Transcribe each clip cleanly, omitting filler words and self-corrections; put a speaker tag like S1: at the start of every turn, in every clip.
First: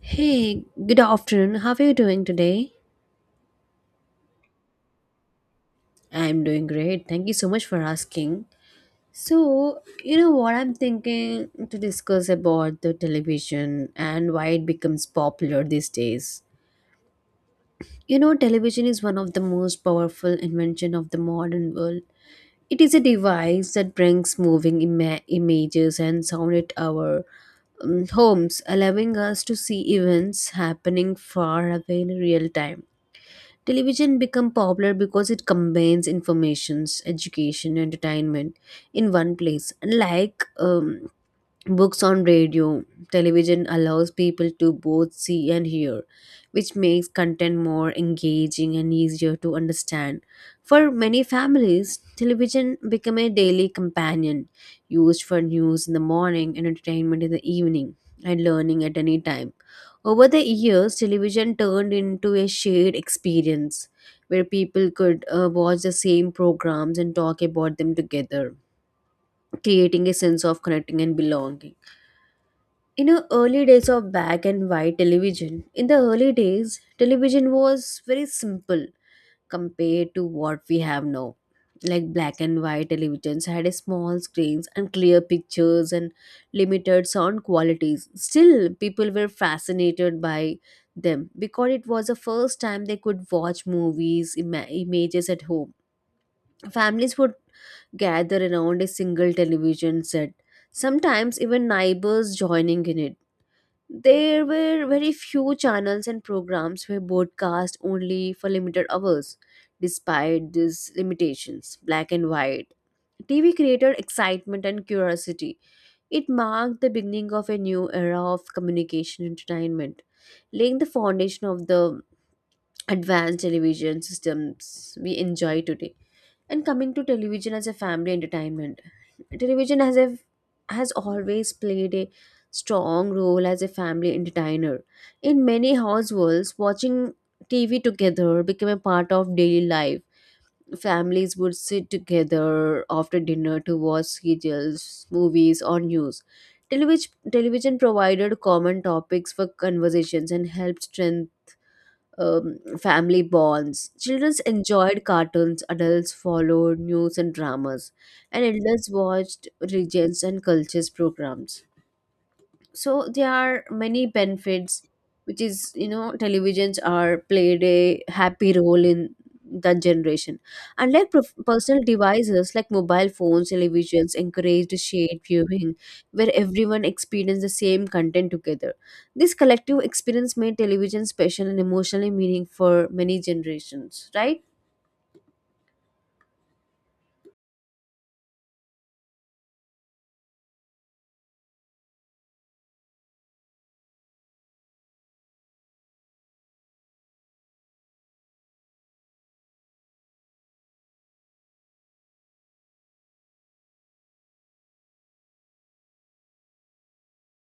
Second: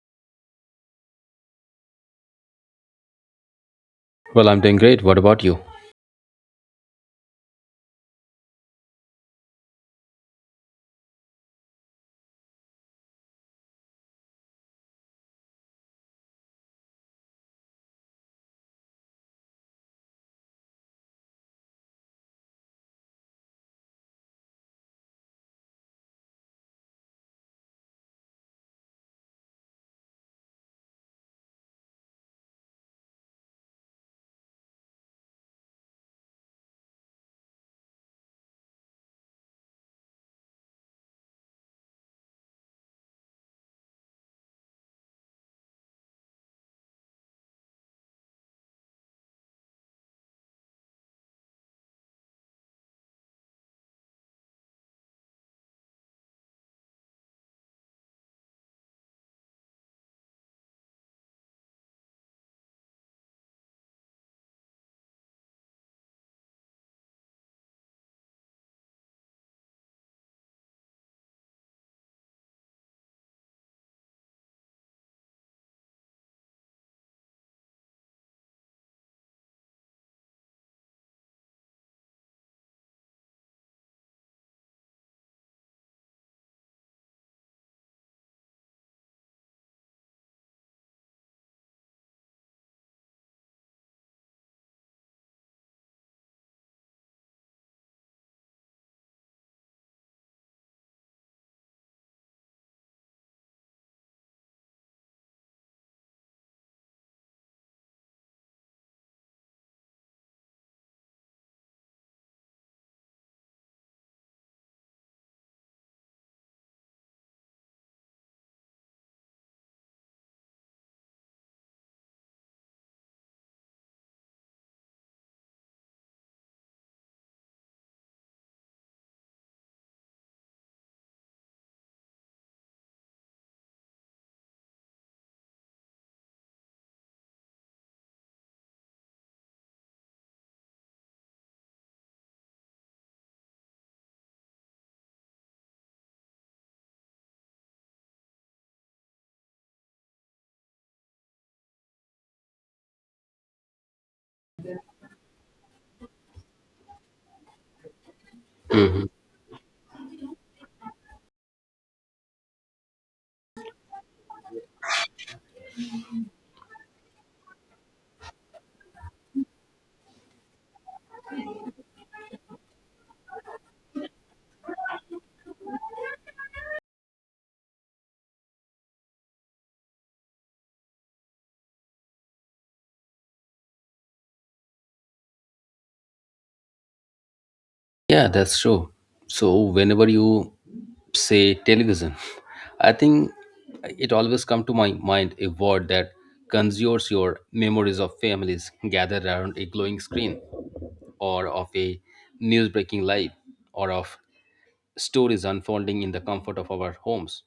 S1: Hey, good afternoon. How are you doing today?
S2: Well, I'm doing great. What about you?
S1: I'm doing great. Thank you so much for asking. So, you know what I'm thinking to discuss about the television and why it becomes popular these days. You know, television is one of the most powerful invention of the modern world. It is a device that brings moving images and sound at our homes, allowing us to see events happening far away in real time. Television become popular because it combines informations, education, entertainment in one place. Like books on radio, television allows people to both see and hear, which makes content more engaging and easier to understand. For many families, television become a daily companion, used for news in the morning and entertainment in the evening and learning at any time. Over the years, television turned into a shared experience where people could watch the same programs and talk about them together, creating a sense of connecting and belonging. You know, early days of black and white television, in the early days television was very simple compared to what we have now, like black and white televisions had a small screens and clear pictures and limited sound qualities. Still, people were fascinated by them because it was the first time they could watch movies images at home. Families would gather around a single television set, sometimes even neighbors joining in it. There were very few channels and programs were broadcast only for limited hours. Despite these limitations, black and white TV created excitement and curiosity. It marked the beginning of a new era of communication entertainment, laying the foundation of the advanced television systems we enjoy today. And coming to television as a family entertainment, television has always played a strong role as a family entertainer. In many households, watching TV together became a part of daily life. Families would sit together after dinner to watch serials, movies, or news. Television provided common topics for conversations and helped strengthen family bonds. Children enjoyed cartoons, adults followed news and dramas, and elders watched regions and cultures programs. So there are many benefits, which is, you know, televisions are played a happy role in that generation. Unlike personal devices like mobile phones, televisions encouraged shared viewing, where everyone experienced the same content together. This collective experience made television special and emotionally meaningful for many generations, right?
S2: Yeah, that's true. So, whenever you say television, I think it always come to my mind a word that conjures your memories of families gathered around a glowing screen, or of a news-breaking live, or of stories unfolding in the comfort of our homes.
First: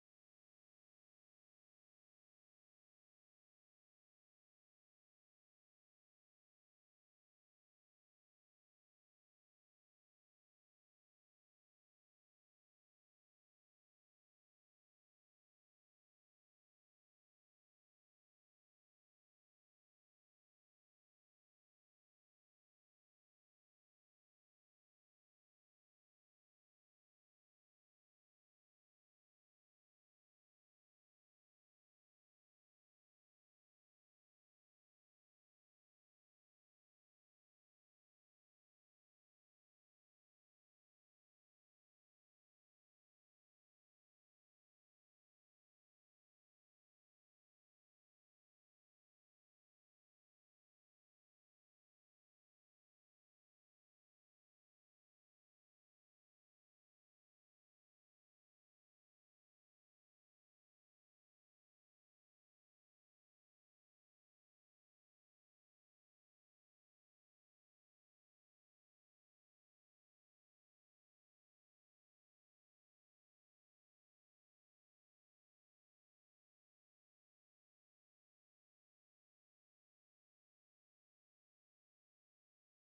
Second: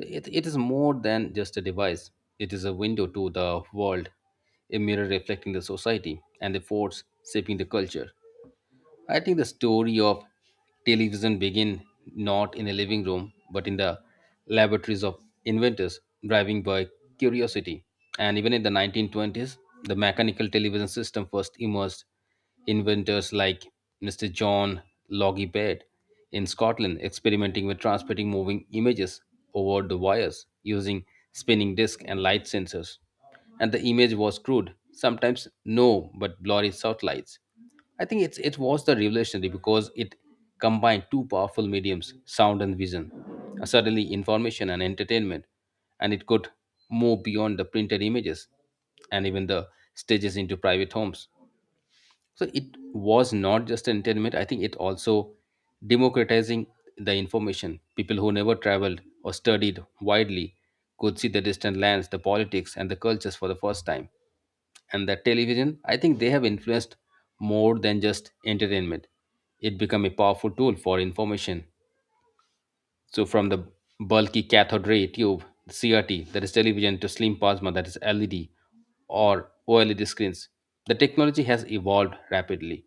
S2: It is more than just a device. It is a window to the world, a mirror reflecting the society, and the force shaping the culture. I think the story of television began not in a living room, but in the laboratories of inventors, driving by curiosity. And even in the 1920s, the mechanical television system first emerged. Inventors like Mr. John Logie Baird in Scotland experimenting with transmitting moving images over the wires using spinning disc and light sensors, and the image was crude, sometimes no but blurry satellites. I think it was the revolutionary because it combined two powerful mediums, sound and vision, suddenly information and entertainment, and it could move beyond the printed images and even the stages into private homes. So it was not just entertainment. I think it also democratizing the information. People who never traveled or studied widely could see the distant lands, the politics, and the cultures for the first time, and the television, I think they have influenced more than just entertainment. It became a powerful tool for information. So from the bulky cathode ray tube, CRT, that is television, to slim plasma, that is LED or OLED screens, the technology has evolved rapidly.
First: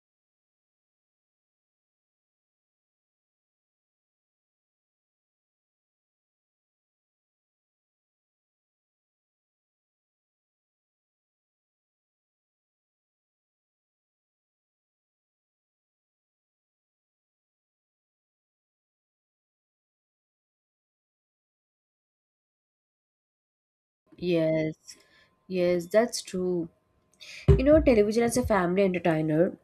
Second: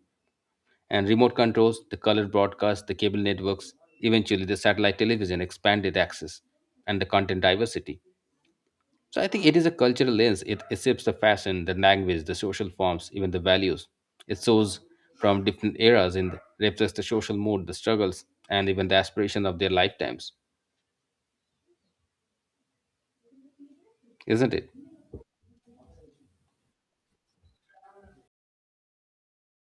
S2: And remote controls, the color broadcast, the cable networks, eventually the satellite television expanded access and the content diversity. So I think it is a cultural lens. It accepts the fashion, the language, the social forms, even the values. It shows from different eras and reflects the social mood, the struggles, and even the aspiration of their lifetimes, isn't it?
S1: Yes, yes, that's true. You know, television as a family entertainer,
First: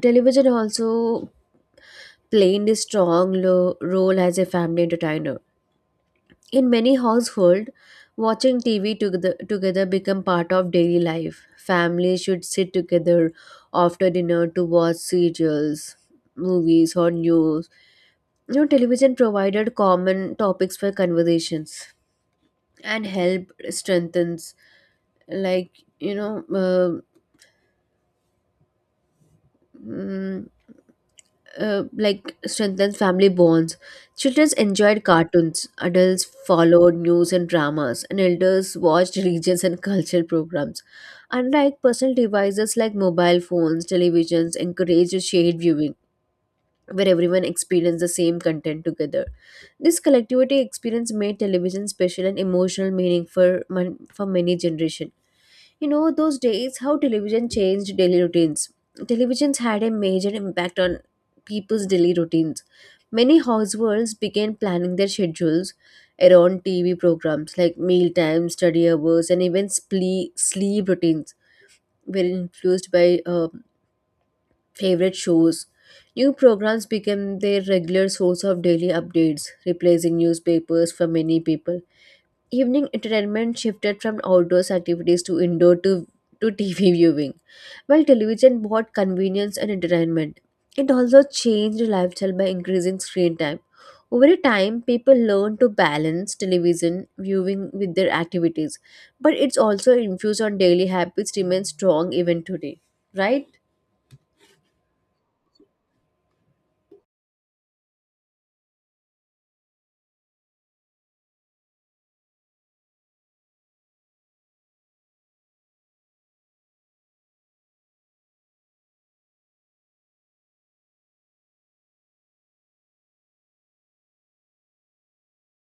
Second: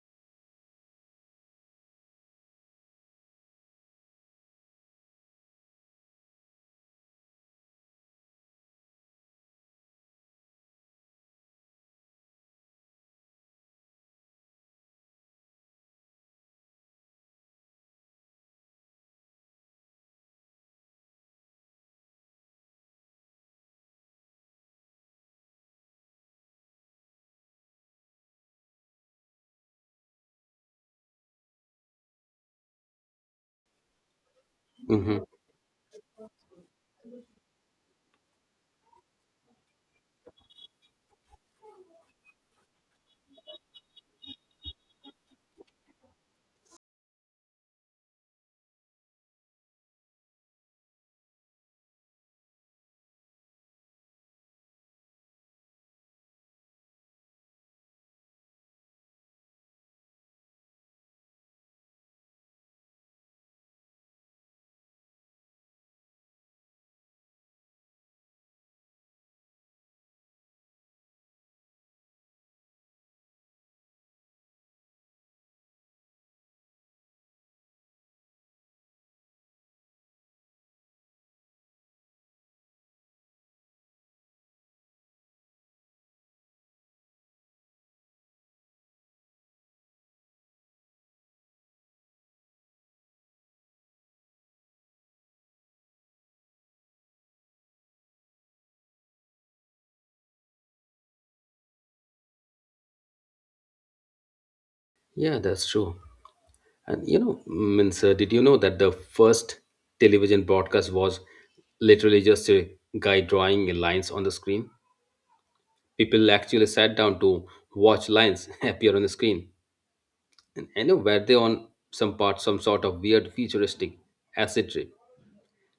S1: television also played a strong role as a family entertainer. In many households, watching TV together, become part of daily life. Families should sit together after dinner to watch serials, movies, or news. You know, television provided common topics for conversations and help strengthens, like, you know, mm, like strengthens family bonds. Children enjoyed
S2: Hmm.
S1: cartoons, adults followed news and dramas, and elders watched religions and cultural programs. Unlike personal devices like mobile phones, televisions encourage shared viewing, where everyone experienced the same content together. This collectivity experience made television special and emotional meaning for, for many generations. You know, those days, how television changed daily routines. Televisions had a major impact on people's daily routines. Many households began planning their schedules around TV programs like meal times, study hours, and even sleep routines were influenced by favorite shows. New programs became their regular source of daily updates, replacing newspapers for many people. Evening entertainment shifted from outdoors activities to indoor to TV viewing. While television brought convenience and entertainment, it also changed lifestyle by increasing screen time. Over time, people learned to balance television viewing with their activities, but it's also infused on daily habits remains strong even today, right?
S2: Yeah, that's true. And you know, means did you know that the first television broadcast was literally just a guy drawing lines on the screen? People actually sat down to watch lines appear on the screen. And I know, were they on some sort of weird futuristic acid trip?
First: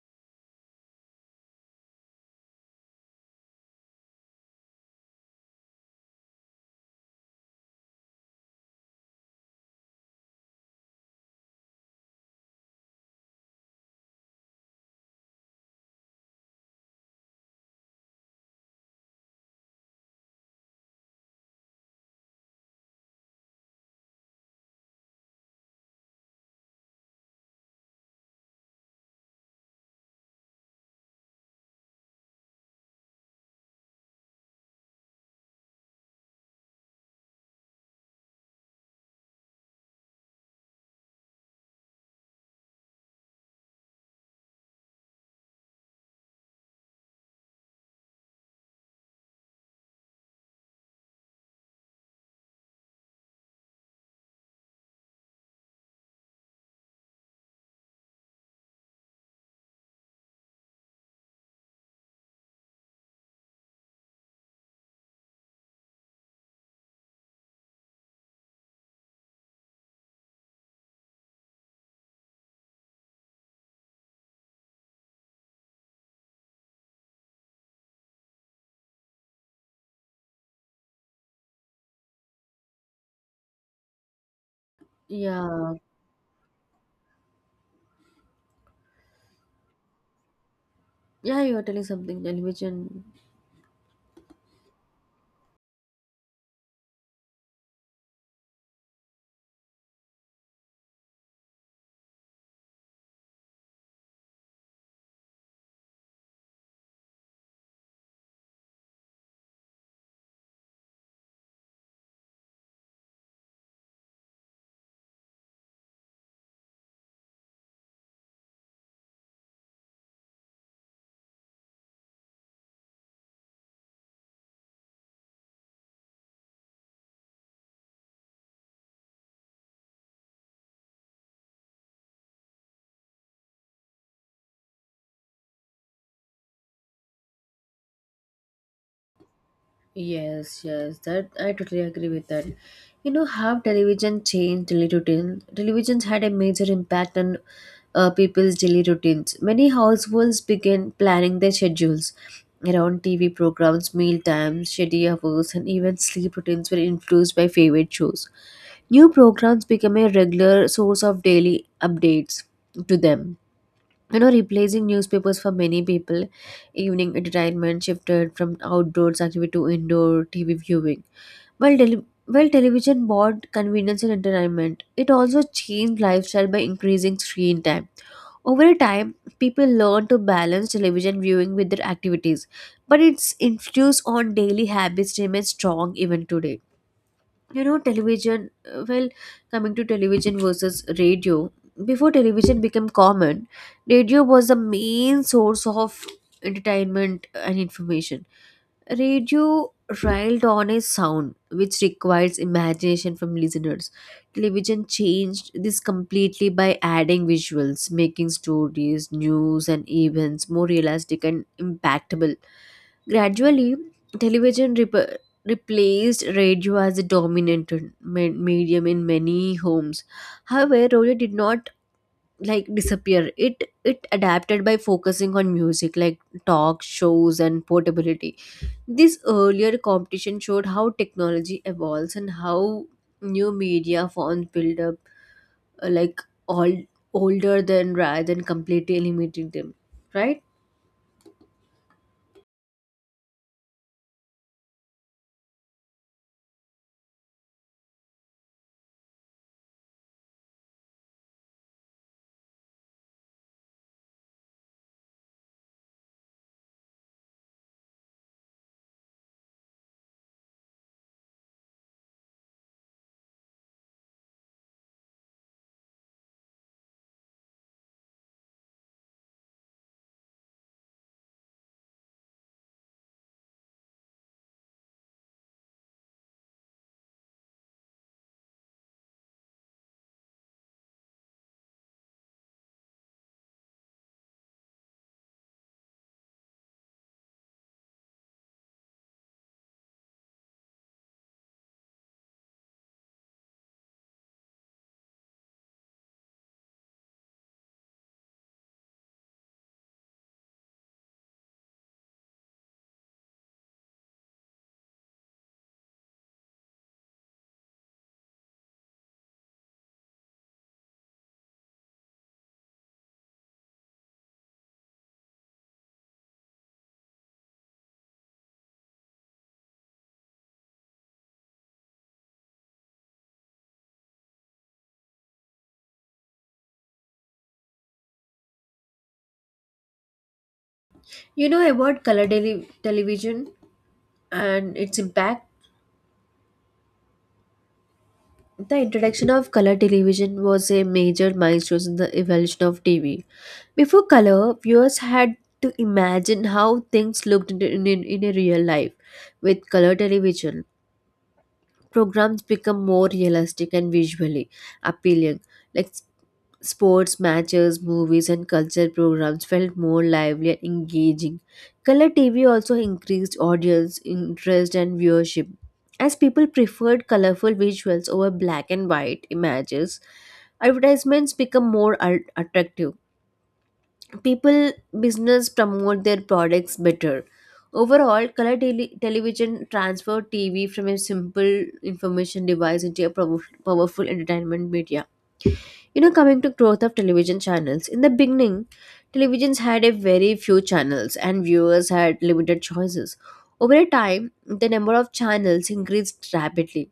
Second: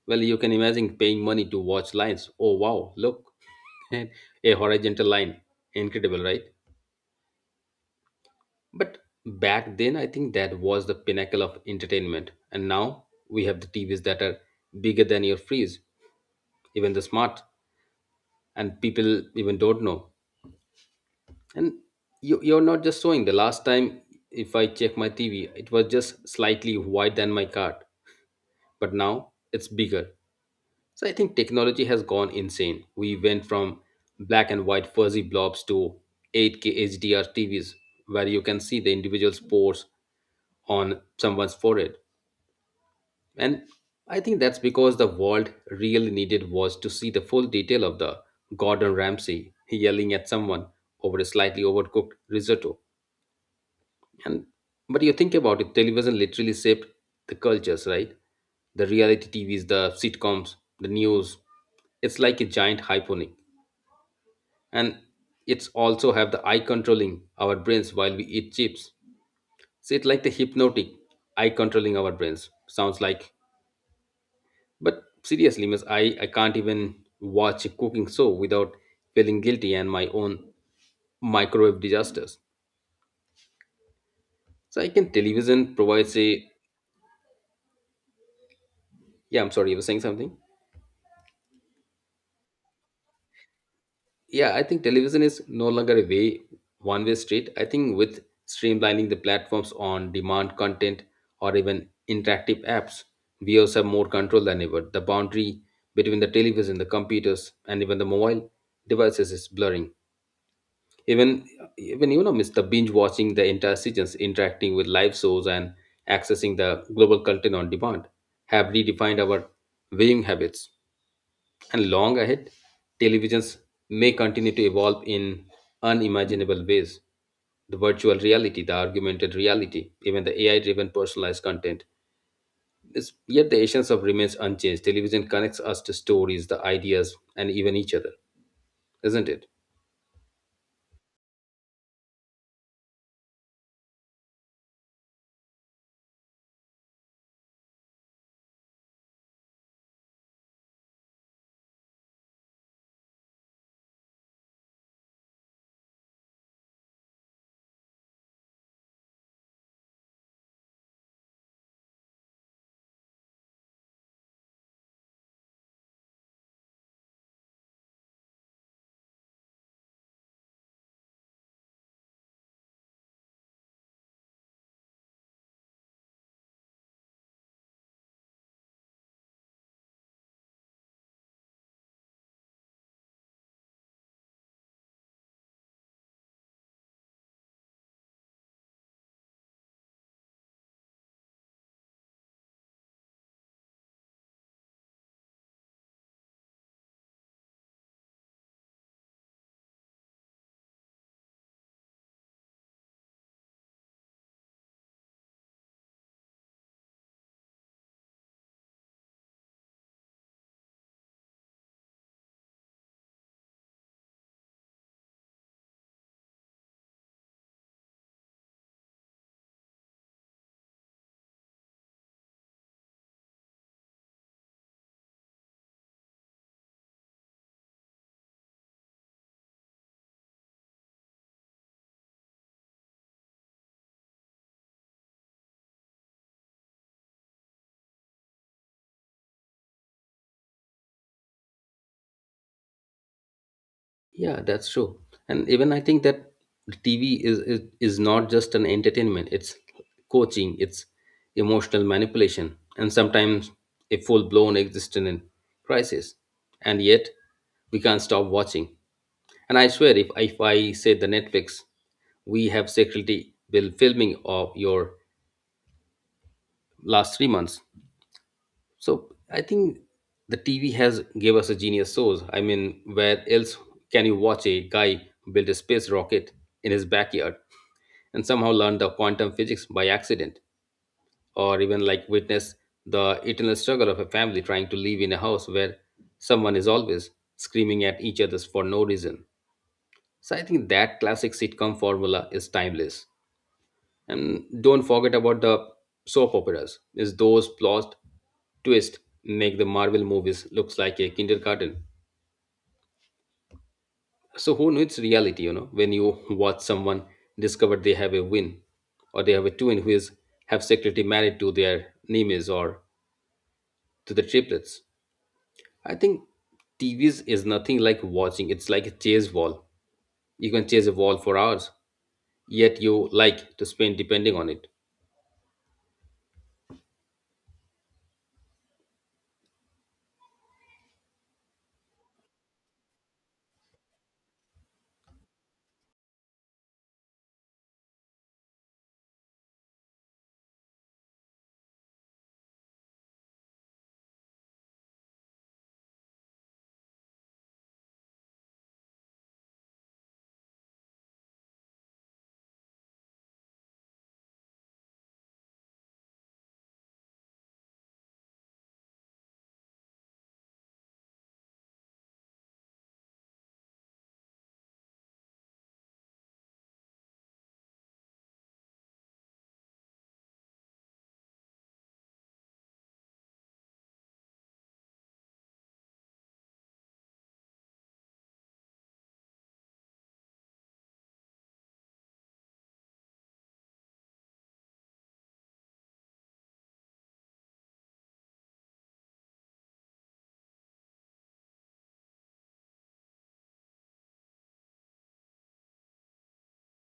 S2: Well, you can imagine paying money to watch lines. Oh wow, look, and a horizontal line. Incredible, right? But back then, I think that was the pinnacle of entertainment. And now we have the TVs that are bigger than your freeze, even the smart, and people even don't know. And you're not just showing. The last time, if I check my TV, it was just slightly wider than my cart, but now it's bigger. So I think technology has gone insane. We went from black and white fuzzy blobs to 8K HDR TVs where you can see the individual pores on someone's forehead. And I think that's because the world really needed was to see the full detail of the Gordon Ramsay yelling at someone over a slightly overcooked risotto. And but you think about it, television literally shaped the cultures, right? The reality TVs, the sitcoms, the news. It's like a giant hyponic. And it's also have the eye controlling our brains while we eat chips. So it's like the hypnotic eye controlling our brains. Sounds like, but seriously, miss, I can't even watch a cooking show without feeling guilty and my own microwave disasters. So I can television
S1: Yeah,
S2: provides a yeah, I'm sorry, you were saying something?
S1: yeah, you are telling something. Television.
S2: Yeah, I think television is no longer a way one way street. I think with streamlining the platforms on demand content or even interactive apps, viewers have more control than ever. The boundary between the television, the computers, and even the mobile devices is blurring. Even even you know, miss the Binge watching the entire seasons, interacting with live shows, and accessing the global content on demand have redefined our viewing habits. And long ahead, televisions may continue to evolve in unimaginable ways. The virtual reality, the augmented reality, even the AI driven personalized content. This, yet the essence of remains unchanged. Television connects us to stories, the ideas, and even each other, isn't it?
S1: Yes, yes, that I totally agree with that. You know how television changed daily routine. Televisions had a major impact on people's daily routines. Many households began planning their schedules around TV programs, meal times, shady hours, and even sleep routines were influenced by favorite shows. New programs became a regular source of daily updates to them, you know, replacing newspapers for many people. Evening entertainment shifted from outdoors activity to indoor TV viewing. while, tele- while television brought convenience and entertainment, it also changed lifestyle by increasing screen time. Over time, people learned to balance television viewing with their activities, but its influence on daily habits remains strong even today. You know, television, well, coming to television versus radio, before television became common, radio was the main source of entertainment and information. Radio relied on a sound which requires imagination from listeners. Television changed this completely by adding visuals, making stories, news and events more realistic and impactable. Gradually, television replaced radio as a dominant medium in many homes. However, radio did not like disappear. It adapted by focusing on music, like talk shows and portability. This earlier competition showed how technology evolves and how new media forms build up, like all older than rather than completely eliminating them. Right?
S2: Yeah, that's true. And even I think that TV is not just an entertainment. It's coaching. It's emotional manipulation, and sometimes a full blown existential crisis. And yet, we can't stop watching. And I swear, if I say the Netflix, we have security will filming of your last 3 months. So I think the TV has gave us a genius source. I mean, where else can you watch a guy build a space rocket in his backyard and somehow learn the quantum physics by accident, or even like witness the eternal struggle of a family trying to live in a house where someone is always screaming at each other for no reason. So I think that classic sitcom formula is timeless. And don't forget about the soap operas, is those plot twists make the Marvel movies looks like a kindergarten. So who knows reality, you know, when you watch someone discover they have a win or they have a twin who is have secretly married to their nieces or to the triplets. I think TVs is nothing like watching. It's like a chase wall. You can chase a wall for hours, yet you like to spend depending on it.
S1: You know about color television and its impact? The introduction of color television was a major milestone in the evolution of TV. Before color, viewers had to imagine how things looked in a real life. With color television, programs become more realistic and visually appealing. Like sports matches, movies, and culture programs felt more lively and engaging. Color TV also increased audience interest and viewership. As people preferred colorful visuals over black and white images, advertisements become more attractive. People, business promote their products better. Overall, color television transferred TV from a simple information device into a powerful entertainment media. You know, coming to growth of television channels, in the beginning, televisions had a very few channels and viewers had limited choices. Over a time, the number of channels increased rapidly,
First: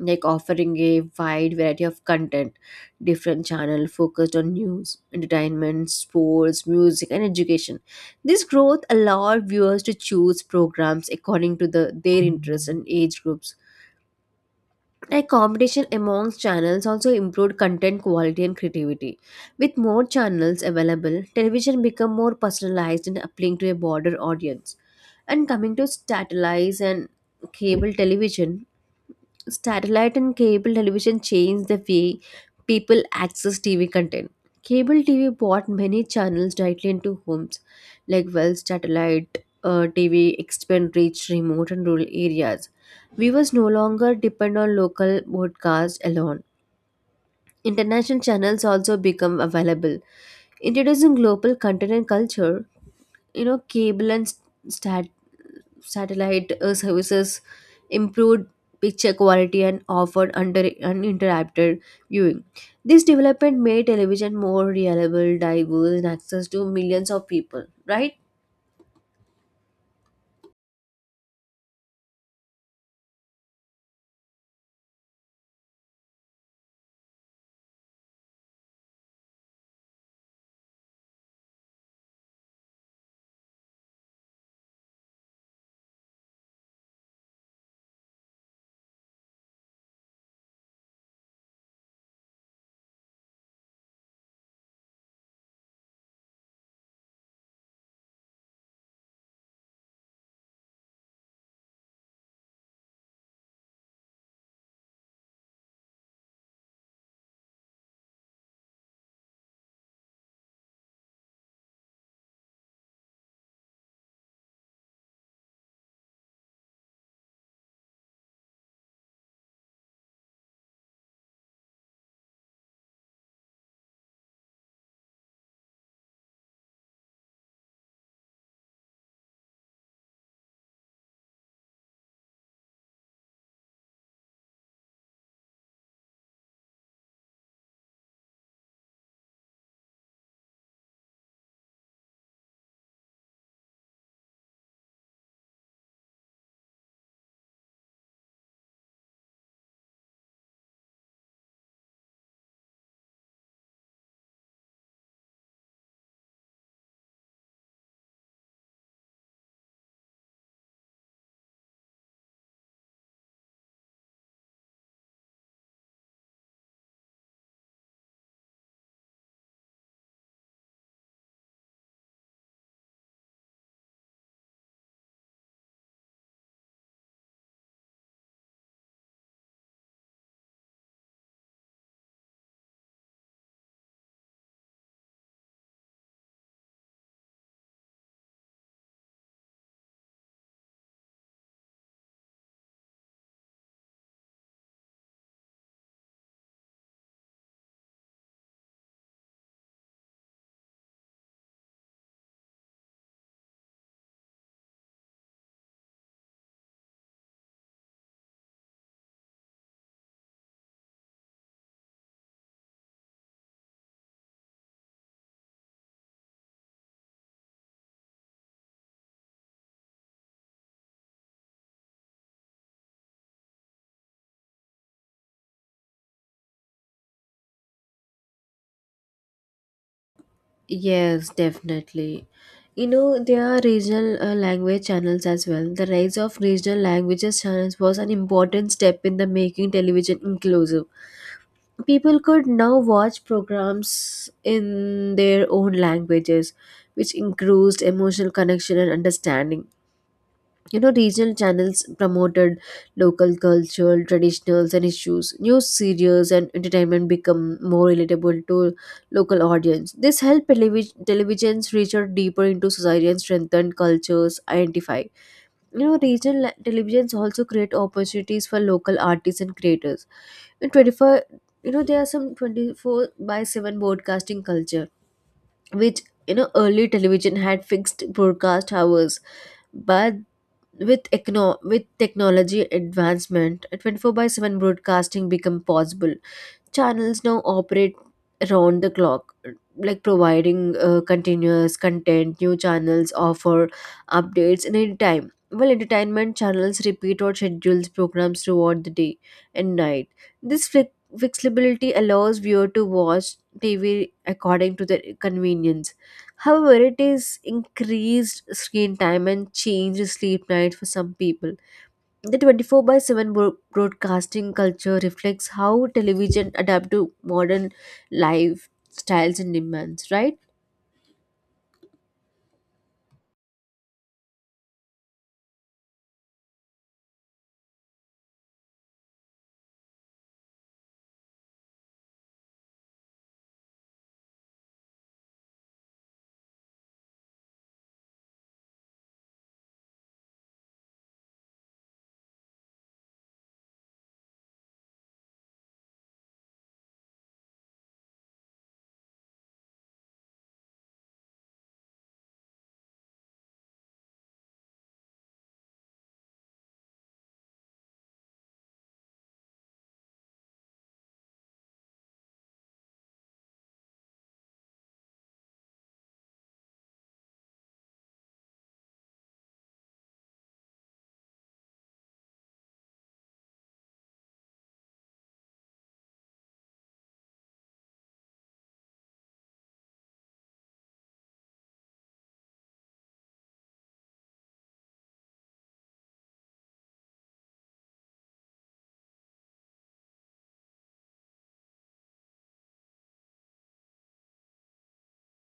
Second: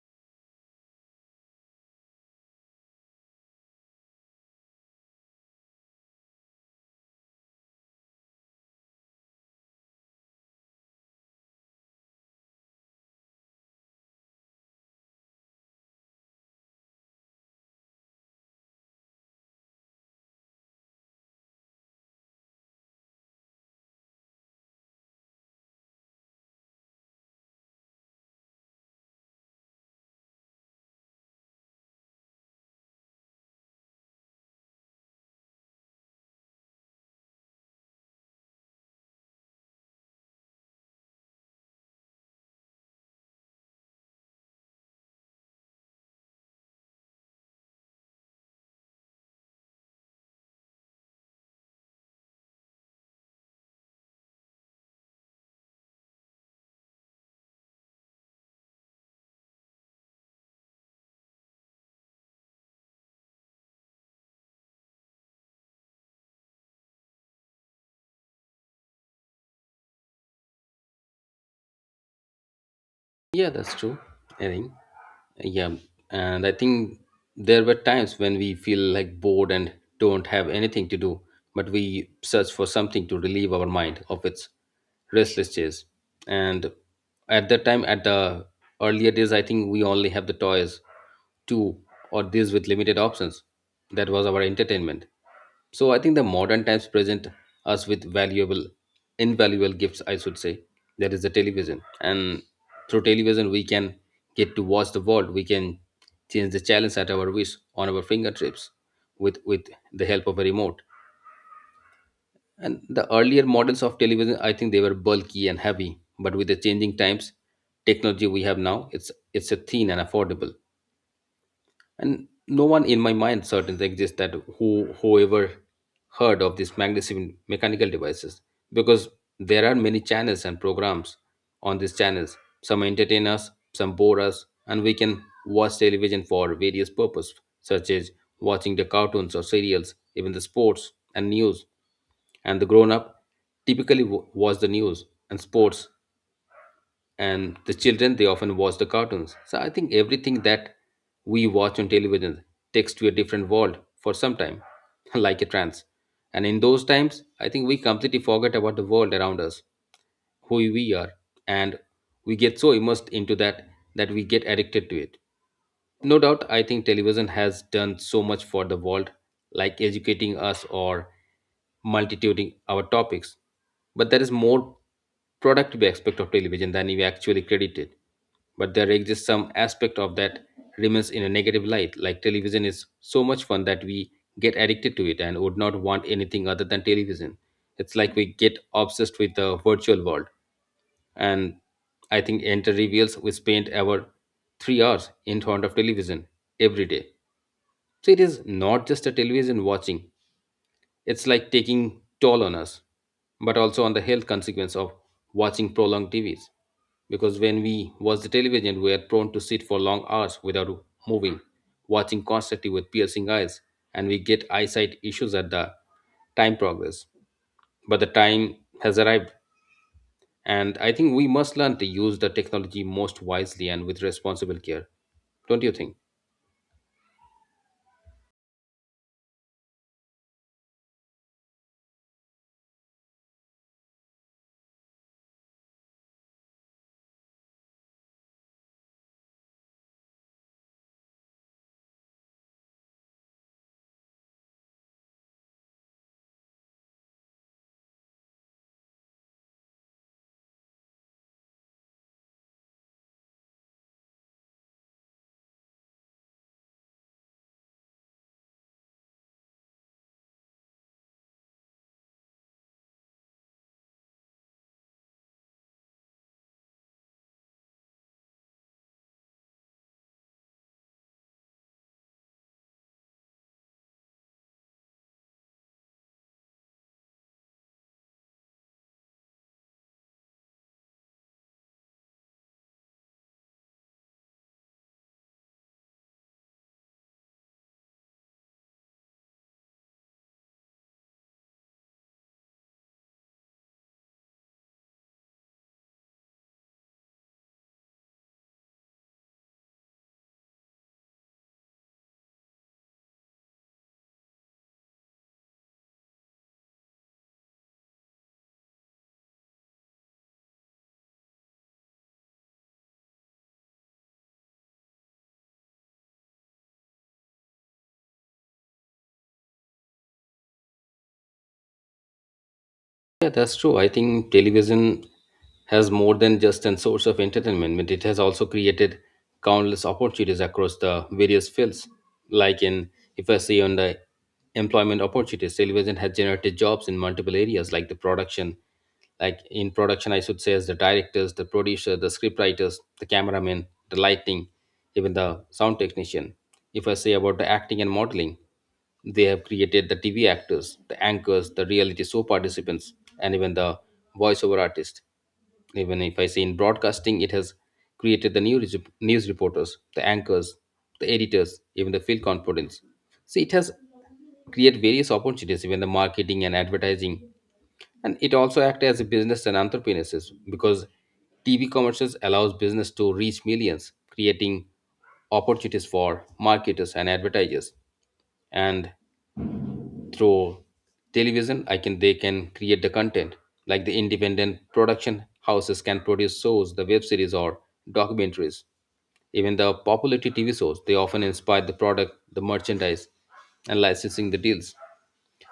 S1: like offering a wide variety of content. Different channels focused on news, entertainment, sports, music, and education. This growth allowed viewers to choose programs according to their interests and age groups, like competition amongst channels also improved content quality and creativity. With more channels available, television become more personalized and appealing to a broader audience. And coming to satellites and cable television, satellite and cable television changed the way people access TV content. Cable TV brought many channels directly into homes, like, well, satellite TV expand reach remote and rural areas. Viewers no longer depend on local broadcasts alone. International channels also become available, introducing global content and culture. You know, cable and sat satellite services improved picture quality and offered under uninterrupted viewing. This development made television more reliable, diverse, and access to millions of people. Right?
S2: Yeah, that's true. I think. Yeah, and I think there were times when we feel like bored and don't have anything to do, but we search for something to relieve our mind of its restless chase. And at that time, at the earlier days, I think we only have the toys two or this with limited options. That was our entertainment. So I think the modern times present us with valuable, invaluable gifts, I should say. That is the television. And through television, we can get to watch the world. We can change the channels at our wish on our fingertips with the help of a remote. And the earlier models of television, I think they were bulky and heavy. But with the changing times, technology we have now, it's a thin and affordable, and no one in my mind certainly exists that whoever heard of these magnetic mechanical devices, because there are many channels and programs on these channels. Some entertain us, some bore us, and we can watch television for various purpose, such as watching the cartoons or serials, even the sports and news. And the grown up typically watch the news and sports, and the children they often watch the cartoons. So I think everything that we watch on television takes to a different world for some time, like a trance. And in those times I think we completely forget about the world around us, who we are, and we get so immersed into that that we get addicted to it. No doubt, I think television has done so much for the world, like educating us or multituding our topics. But there is more productive aspect of television than we actually credited, but there exists some aspect of that remains in a negative light. Like television is so much fun that we get addicted to it and would not want anything other than television. It's like we get obsessed with the virtual world. And I think enter reveals we spent our 3 hours in front of television every day. So it is not just a television watching; it's like taking toll on us, but also on the health consequence of watching prolonged TVs. Because when we watch the television, we are prone to sit for long hours without moving, watching constantly with piercing eyes, and we get eyesight issues at the time progress. But the time has arrived, and I think we must learn to use the technology most wisely and with responsible care. Don't you think?
S1: Yes, definitely. You know, there are regional language channels as well. The rise of regional languages channels was an important step in the making television inclusive. People could now watch programs in their own languages, which increased emotional connection and understanding. You know, regional channels promoted local culture, traditionals, and issues. News serials and entertainment become more relatable to local audience. This helped televisions reach out deeper into society and strengthen cultures identify. You know, regional televisions also create opportunities for local artists and creators. In 24, you know, there are some 24 by 7 broadcasting culture, which, you know, early television had fixed broadcast hours. But with technology advancement, 24 by 7 broadcasting become possible. Channels now operate around the clock, like providing continuous content. New channels offer updates in any time, while entertainment channels repeat or schedules programs throughout the day and night. This flexibility allows viewer to watch TV according to their convenience. However, it is increased screen time and changed sleep night for some people. The 24 by 7 broadcasting culture reflects how television adapt to modern lifestyles and demands, right?
S2: Yeah, that's true. I think television has more than just a source of entertainment, but it has also created countless opportunities across the various fields. Like in, if I see on the employment opportunities, television has generated jobs in multiple areas, like the production, like in production, I should say, as the directors, the producer, the scriptwriters, the cameraman, the lighting, even the sound technician. If I say about the acting and modeling, they have created the TV actors, the anchors, the reality show participants, and even the voiceover artist. Even if I say in broadcasting, it has created the news, news reporters, the anchors, the editors, even the field confidence. See, it has created various opportunities, even the marketing and advertising, and it also acts as a business and entrepreneurs because TV commercials allows business to reach millions, creating opportunities for marketers and advertisers. And through television I can they can create the content like the independent production houses can produce shows, the web series, or documentaries. Even the popularity TV shows, they often inspire the product, the merchandise, and licensing the deals.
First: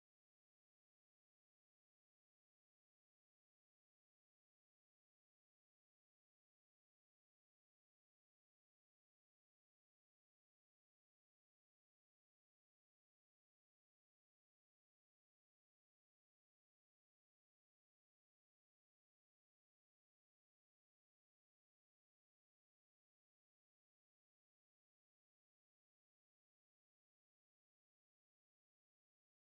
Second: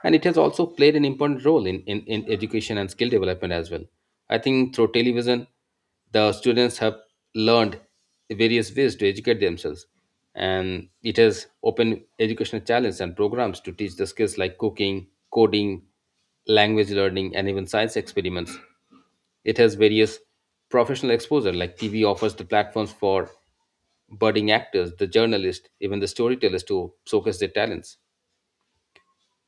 S2: And it has also played an important role in education and skill development as well. I think through television, the students have learned various ways to educate themselves. And it has opened educational challenges and programs to teach the skills like cooking, coding, language learning, and even science experiments. It has various professional exposure, like TV offers the platforms for budding actors, the journalists, even the storytellers to showcase their talents.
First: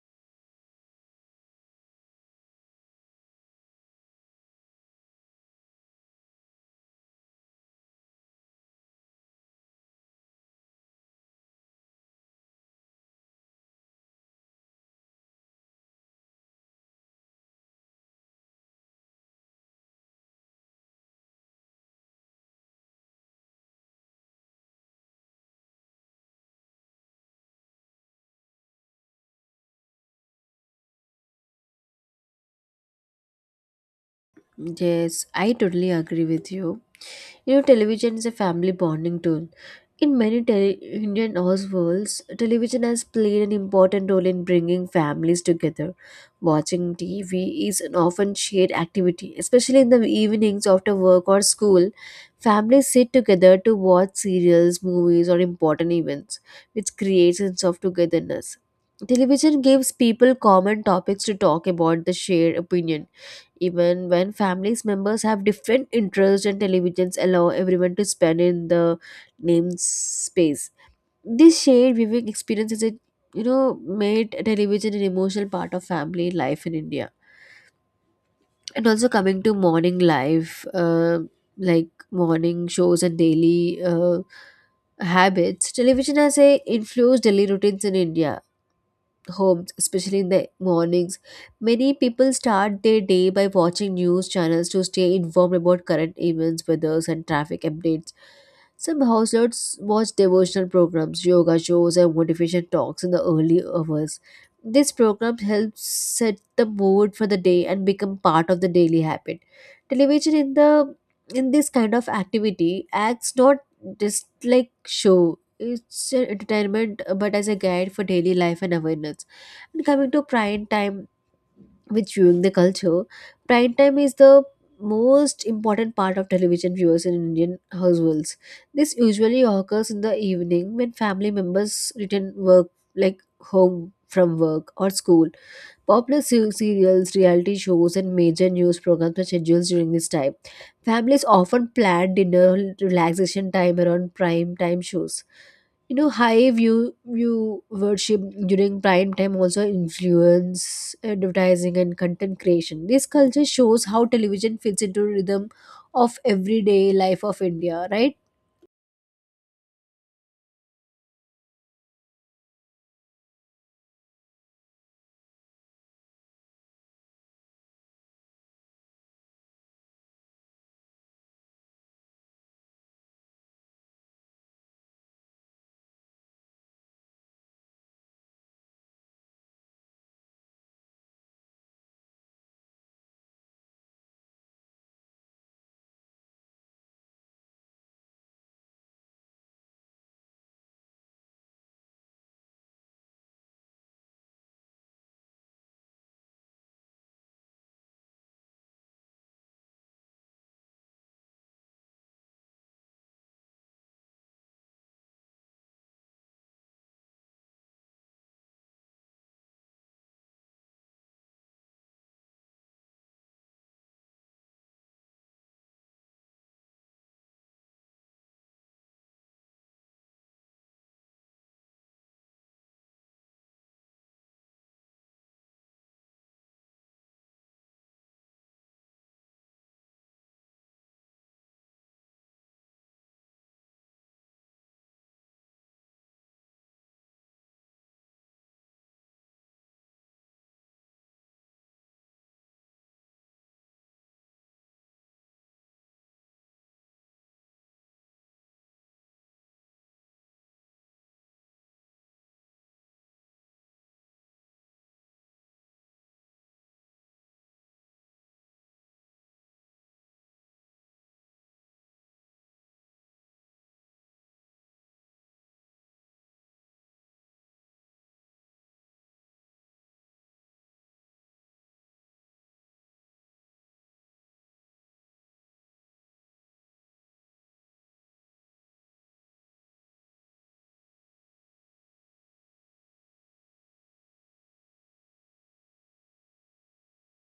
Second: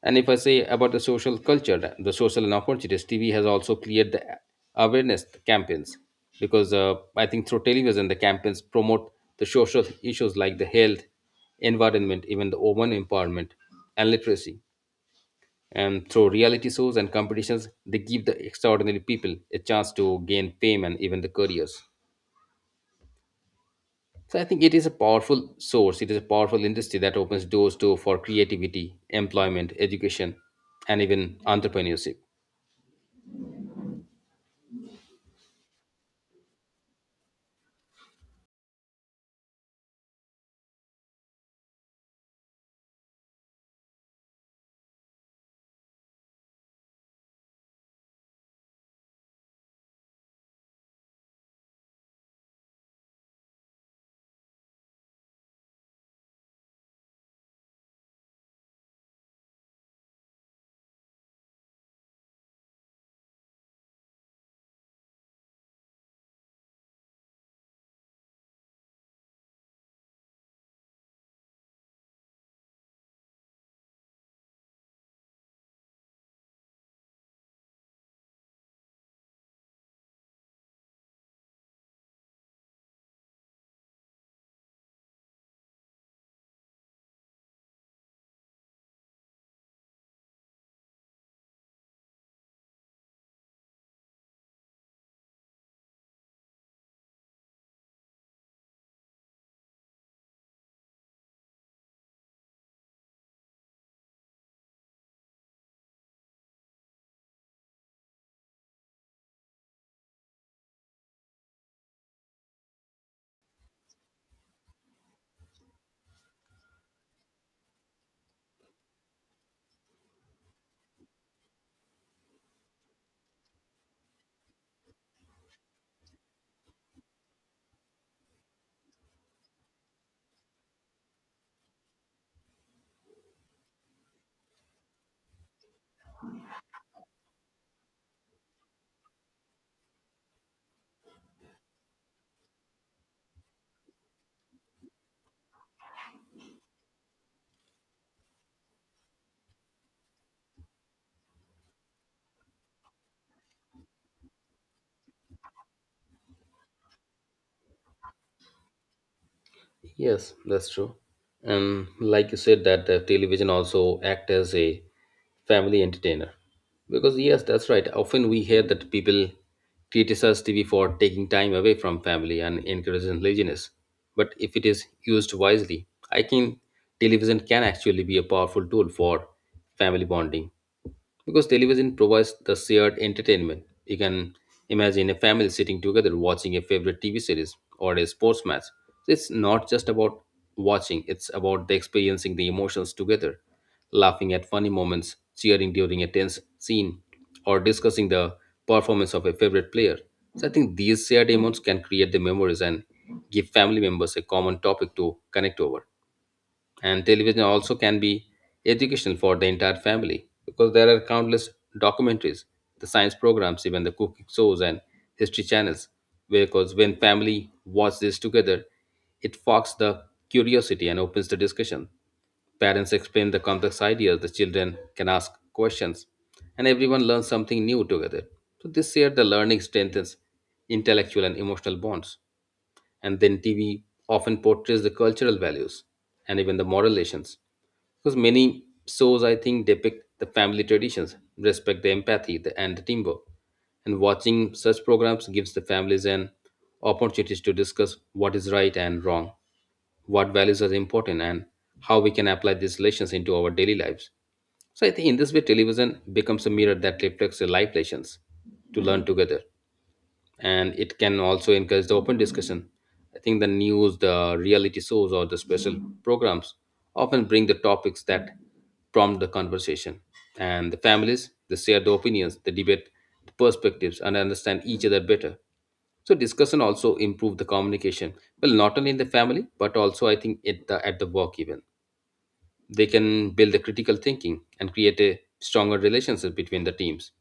S2: And if I say about the social culture, the social and opportunities, TV has also cleared the awareness campaigns because I think through television, the campaigns promote the social issues like the health, environment, even the women empowerment and literacy. And through reality shows and competitions, they give the extraordinary people a chance to gain fame and even the careers. So I think it is a powerful source. It is a powerful industry that opens doors to for creativity, employment, education, and even entrepreneurship.
S1: Yes, I totally agree with you. You know, television is a family bonding tool. In many Indian households, television has played an important role in bringing families together. Watching TV is an often shared activity, especially in the evenings after work or school. Families sit together to watch serials, movies, or important events, which creates a sense of togetherness. Television gives people common topics to talk about, the shared opinion even when families members have different interests, and televisions allow everyone to spend in the name space. This shared viewing experience is a, you know, made television an emotional part of family life in India. And also coming to morning life, like morning shows and daily habits, television has a influenced daily routines in India homes, especially in the mornings. Many people start their day by watching news channels to stay informed about current events, weathers, and traffic updates. Some households watch devotional programs, yoga shows, and motivation talks in the early hours. This program helps set the mood for the day and become part of the daily habit. Television in the in this kind of activity acts not just like show. It's an entertainment, but as a guide for daily life and awareness. And coming to prime time with viewing the culture, prime time is the most important part of television viewers in Indian households. This usually occurs in the evening when family members return work like home from work or school. Popular serials, reality shows, and major news programs were scheduled during this time. Families often planned dinner relaxation time around prime time shows. High viewership during prime time also influence advertising and content creation. This culture shows how television fits into rhythm of everyday life of India, right?
S2: Yes, that's true. And like you said, that television also act as a family entertainer. Because yes, that's right. Often we hear that people criticize TV for taking time away from family and encouraging laziness. But if it is used wisely, I think television can actually be a powerful tool for family bonding because television provides the shared entertainment. You can imagine a family sitting together watching a favorite TV series or a sports match. So it's not just about watching, it's about the experiencing the emotions together, laughing at funny moments, cheering during a tense scene, or discussing the performance of a favorite player. So I think these shared emotions can create the memories and give family members a common topic to connect over, and television also can be educational for the entire family because there are countless documentaries, the science programs, even the cooking shows and history channels. Because when family watch this together, it fogs the curiosity and opens the discussion. Parents explain the complex ideas, the children can ask questions, and everyone learns something new together. So this year the learning strengthens intellectual and emotional bonds. And then TV often portrays the cultural values and even the moral lessons. Because many shows, I think, depict the family traditions, respect the empathy, the, and the teamwork. And watching such programs gives the families an opportunity to discuss what is right and wrong, what values are important, and how we can apply these lessons into our daily lives. So I think in this way, television becomes a mirror that reflects the life lessons to learn together, and it can also encourage the open discussion. I think the news, the reality shows, or the special programs often bring the topics that prompt the conversation. And the families, they share the opinions, the debate, the perspectives, and understand each other better. So discussion also improve the communication. Well, not only in the family, but also I think at the work even. They can build the critical thinking and create a stronger relationship between the teams.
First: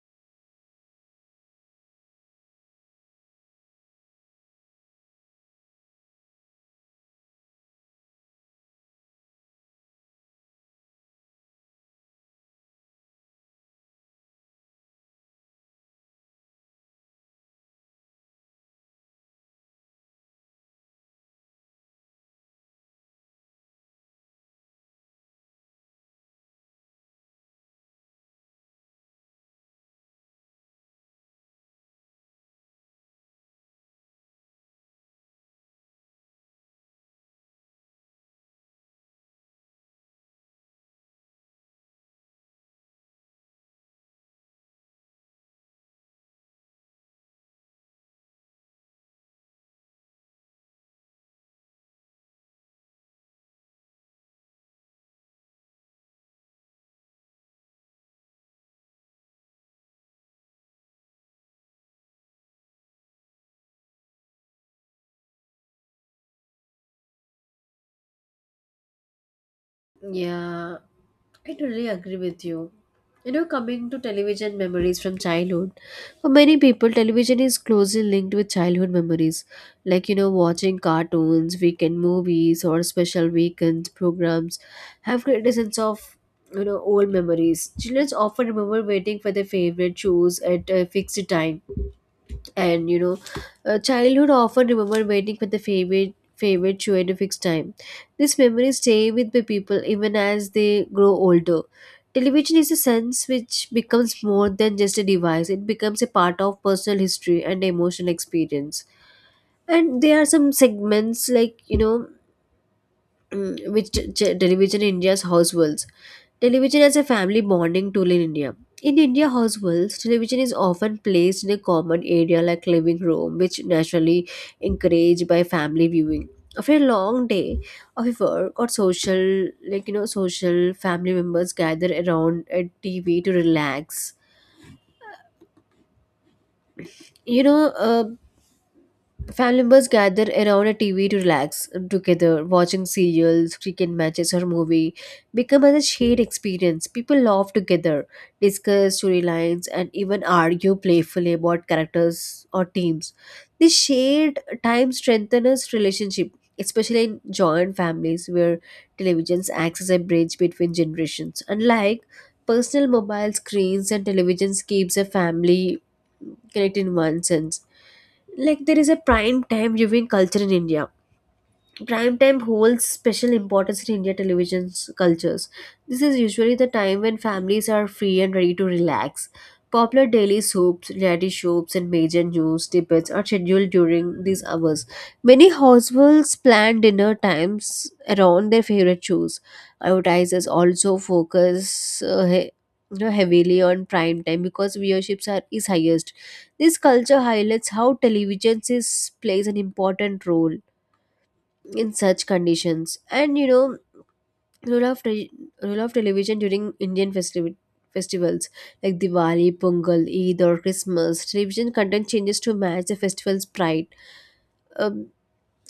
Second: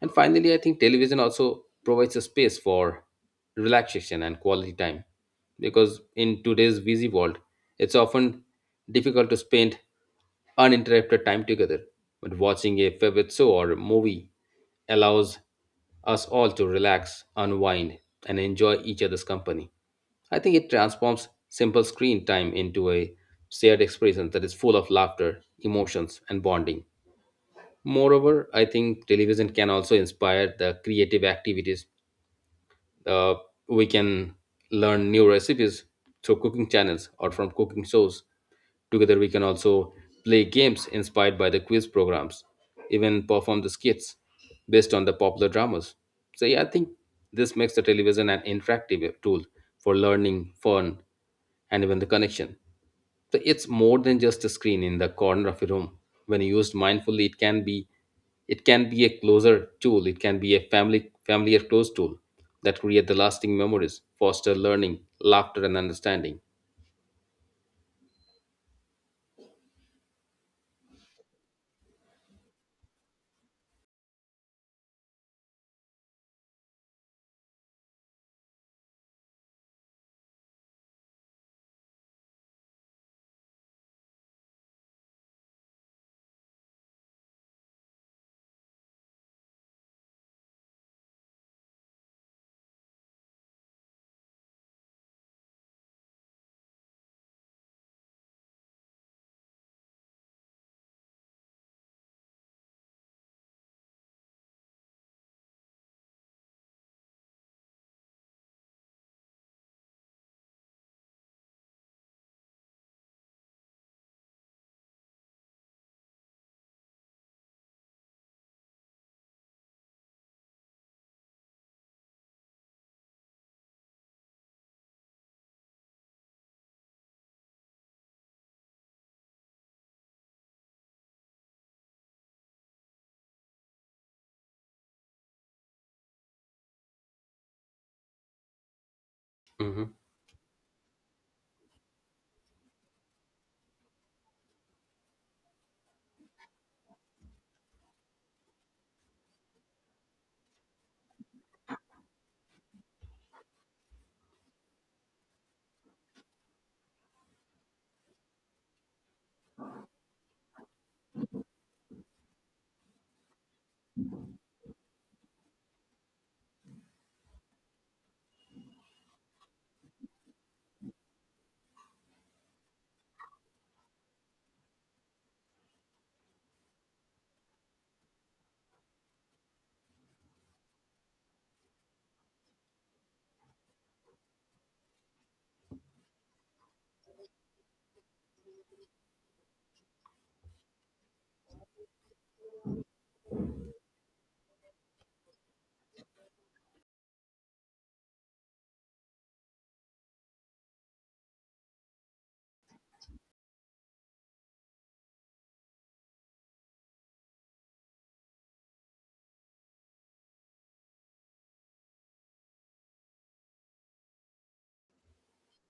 S2: And finally, I think television also provides a space for relaxation and quality time because in today's busy world, it's often difficult to spend uninterrupted time together. But watching a favorite show or a movie allows us all to relax, unwind, and enjoy each other's company. I think it transforms simple screen time into a shared experience that is full of laughter, emotions, and bonding. Moreover, I think television can also inspire the creative activities. Uh, we can learn new recipes through cooking channels or from cooking shows. Together, we can also play games inspired by the quiz programs, even perform the skits based on the popular dramas. So, yeah, I think this makes the television an interactive tool for learning, fun, and even the connection. So it's more than just a screen in the corner of a room. When used mindfully, it can be a closer tool. It can be a family familiar close tool that create the lasting memories, foster learning, laughter, and understanding.
S1: Yeah, I totally agree with you. You know, coming to television memories from childhood, for many people, television is closely linked with childhood memories. Like, watching cartoons, weekend movies, or special weekend programs have created a sense of, old memories. Children often remember waiting for their favorite shows at a fixed time. And you know Childhood often remember waiting for the favorite show at a fixed time. These memories stay with the people even as they grow older. Television is a sense which becomes more than just a device. It becomes a part of personal history and emotional experience. And there are some segments like television in India's households. Television as a family bonding tool in India. In India households, television is often placed in a common area like living room, which naturally encouraged by family viewing. After a long day of work or social, social family members gather around a TV to relax. You know, uh, Family members
S2: Mhm.
S1: gather around a TV to relax together, watching serials, cricket matches, or movie. Become a shared experience. People laugh together, discuss storylines, and even argue playfully about characters or teams. This shared time strengthens relationship, especially in joint families where televisions acts as a bridge between generations. Unlike personal mobile screens and televisions keeps a family connected in one sense. Like there is a prime time viewing culture in India. Prime time holds special importance in India television's cultures. This is usually the time when families are free and ready to relax. Popular daily soaps, reality shows, and major news debates are scheduled during these hours. Many households plan dinner times around their favorite shows. Advertisers also focus heavily on prime time because viewerships are is highest. This culture highlights how television is, plays an important role in such conditions. And you know Role role of television during Indian festivals like Diwali, Pongal, Eid or Christmas. Television content changes to match the festival's pride um,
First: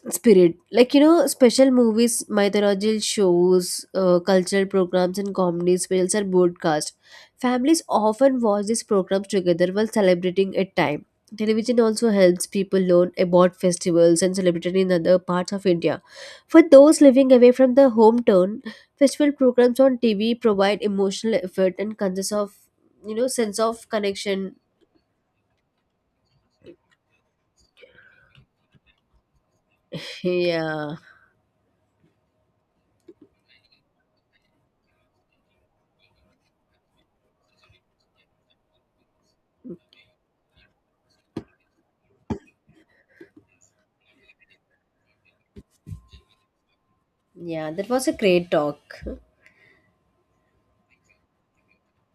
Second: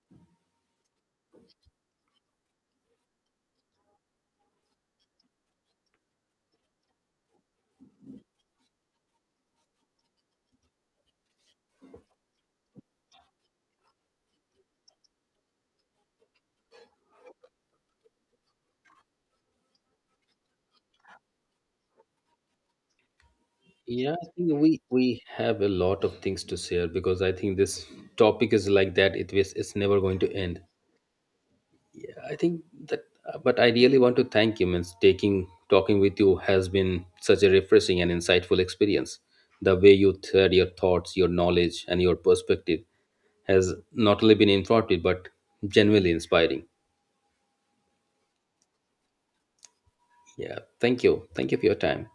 S1: spirit. Special movies, mythological shows, cultural programs and comedy specials are broadcast. Families often watch these programs together while celebrating a time. Television also helps people learn about festivals and celebrate in other parts of India. For those living away from the hometown, festival programs on TV provide emotional effort and consist of, sense of
S2: Yeah, I think
S1: connection.
S2: we have a lot of things to share because I think this topic is like that. It is it's never going to end.
S1: Yeah,
S2: I think that, but I really want to thank you. Means taking talking with you has been such a refreshing and insightful experience. The way you shared your thoughts, your knowledge, and your perspective has not only been informative but genuinely inspiring.
S1: yeah, that was a great talk.
S2: Yeah, thank you. Thank you for your time.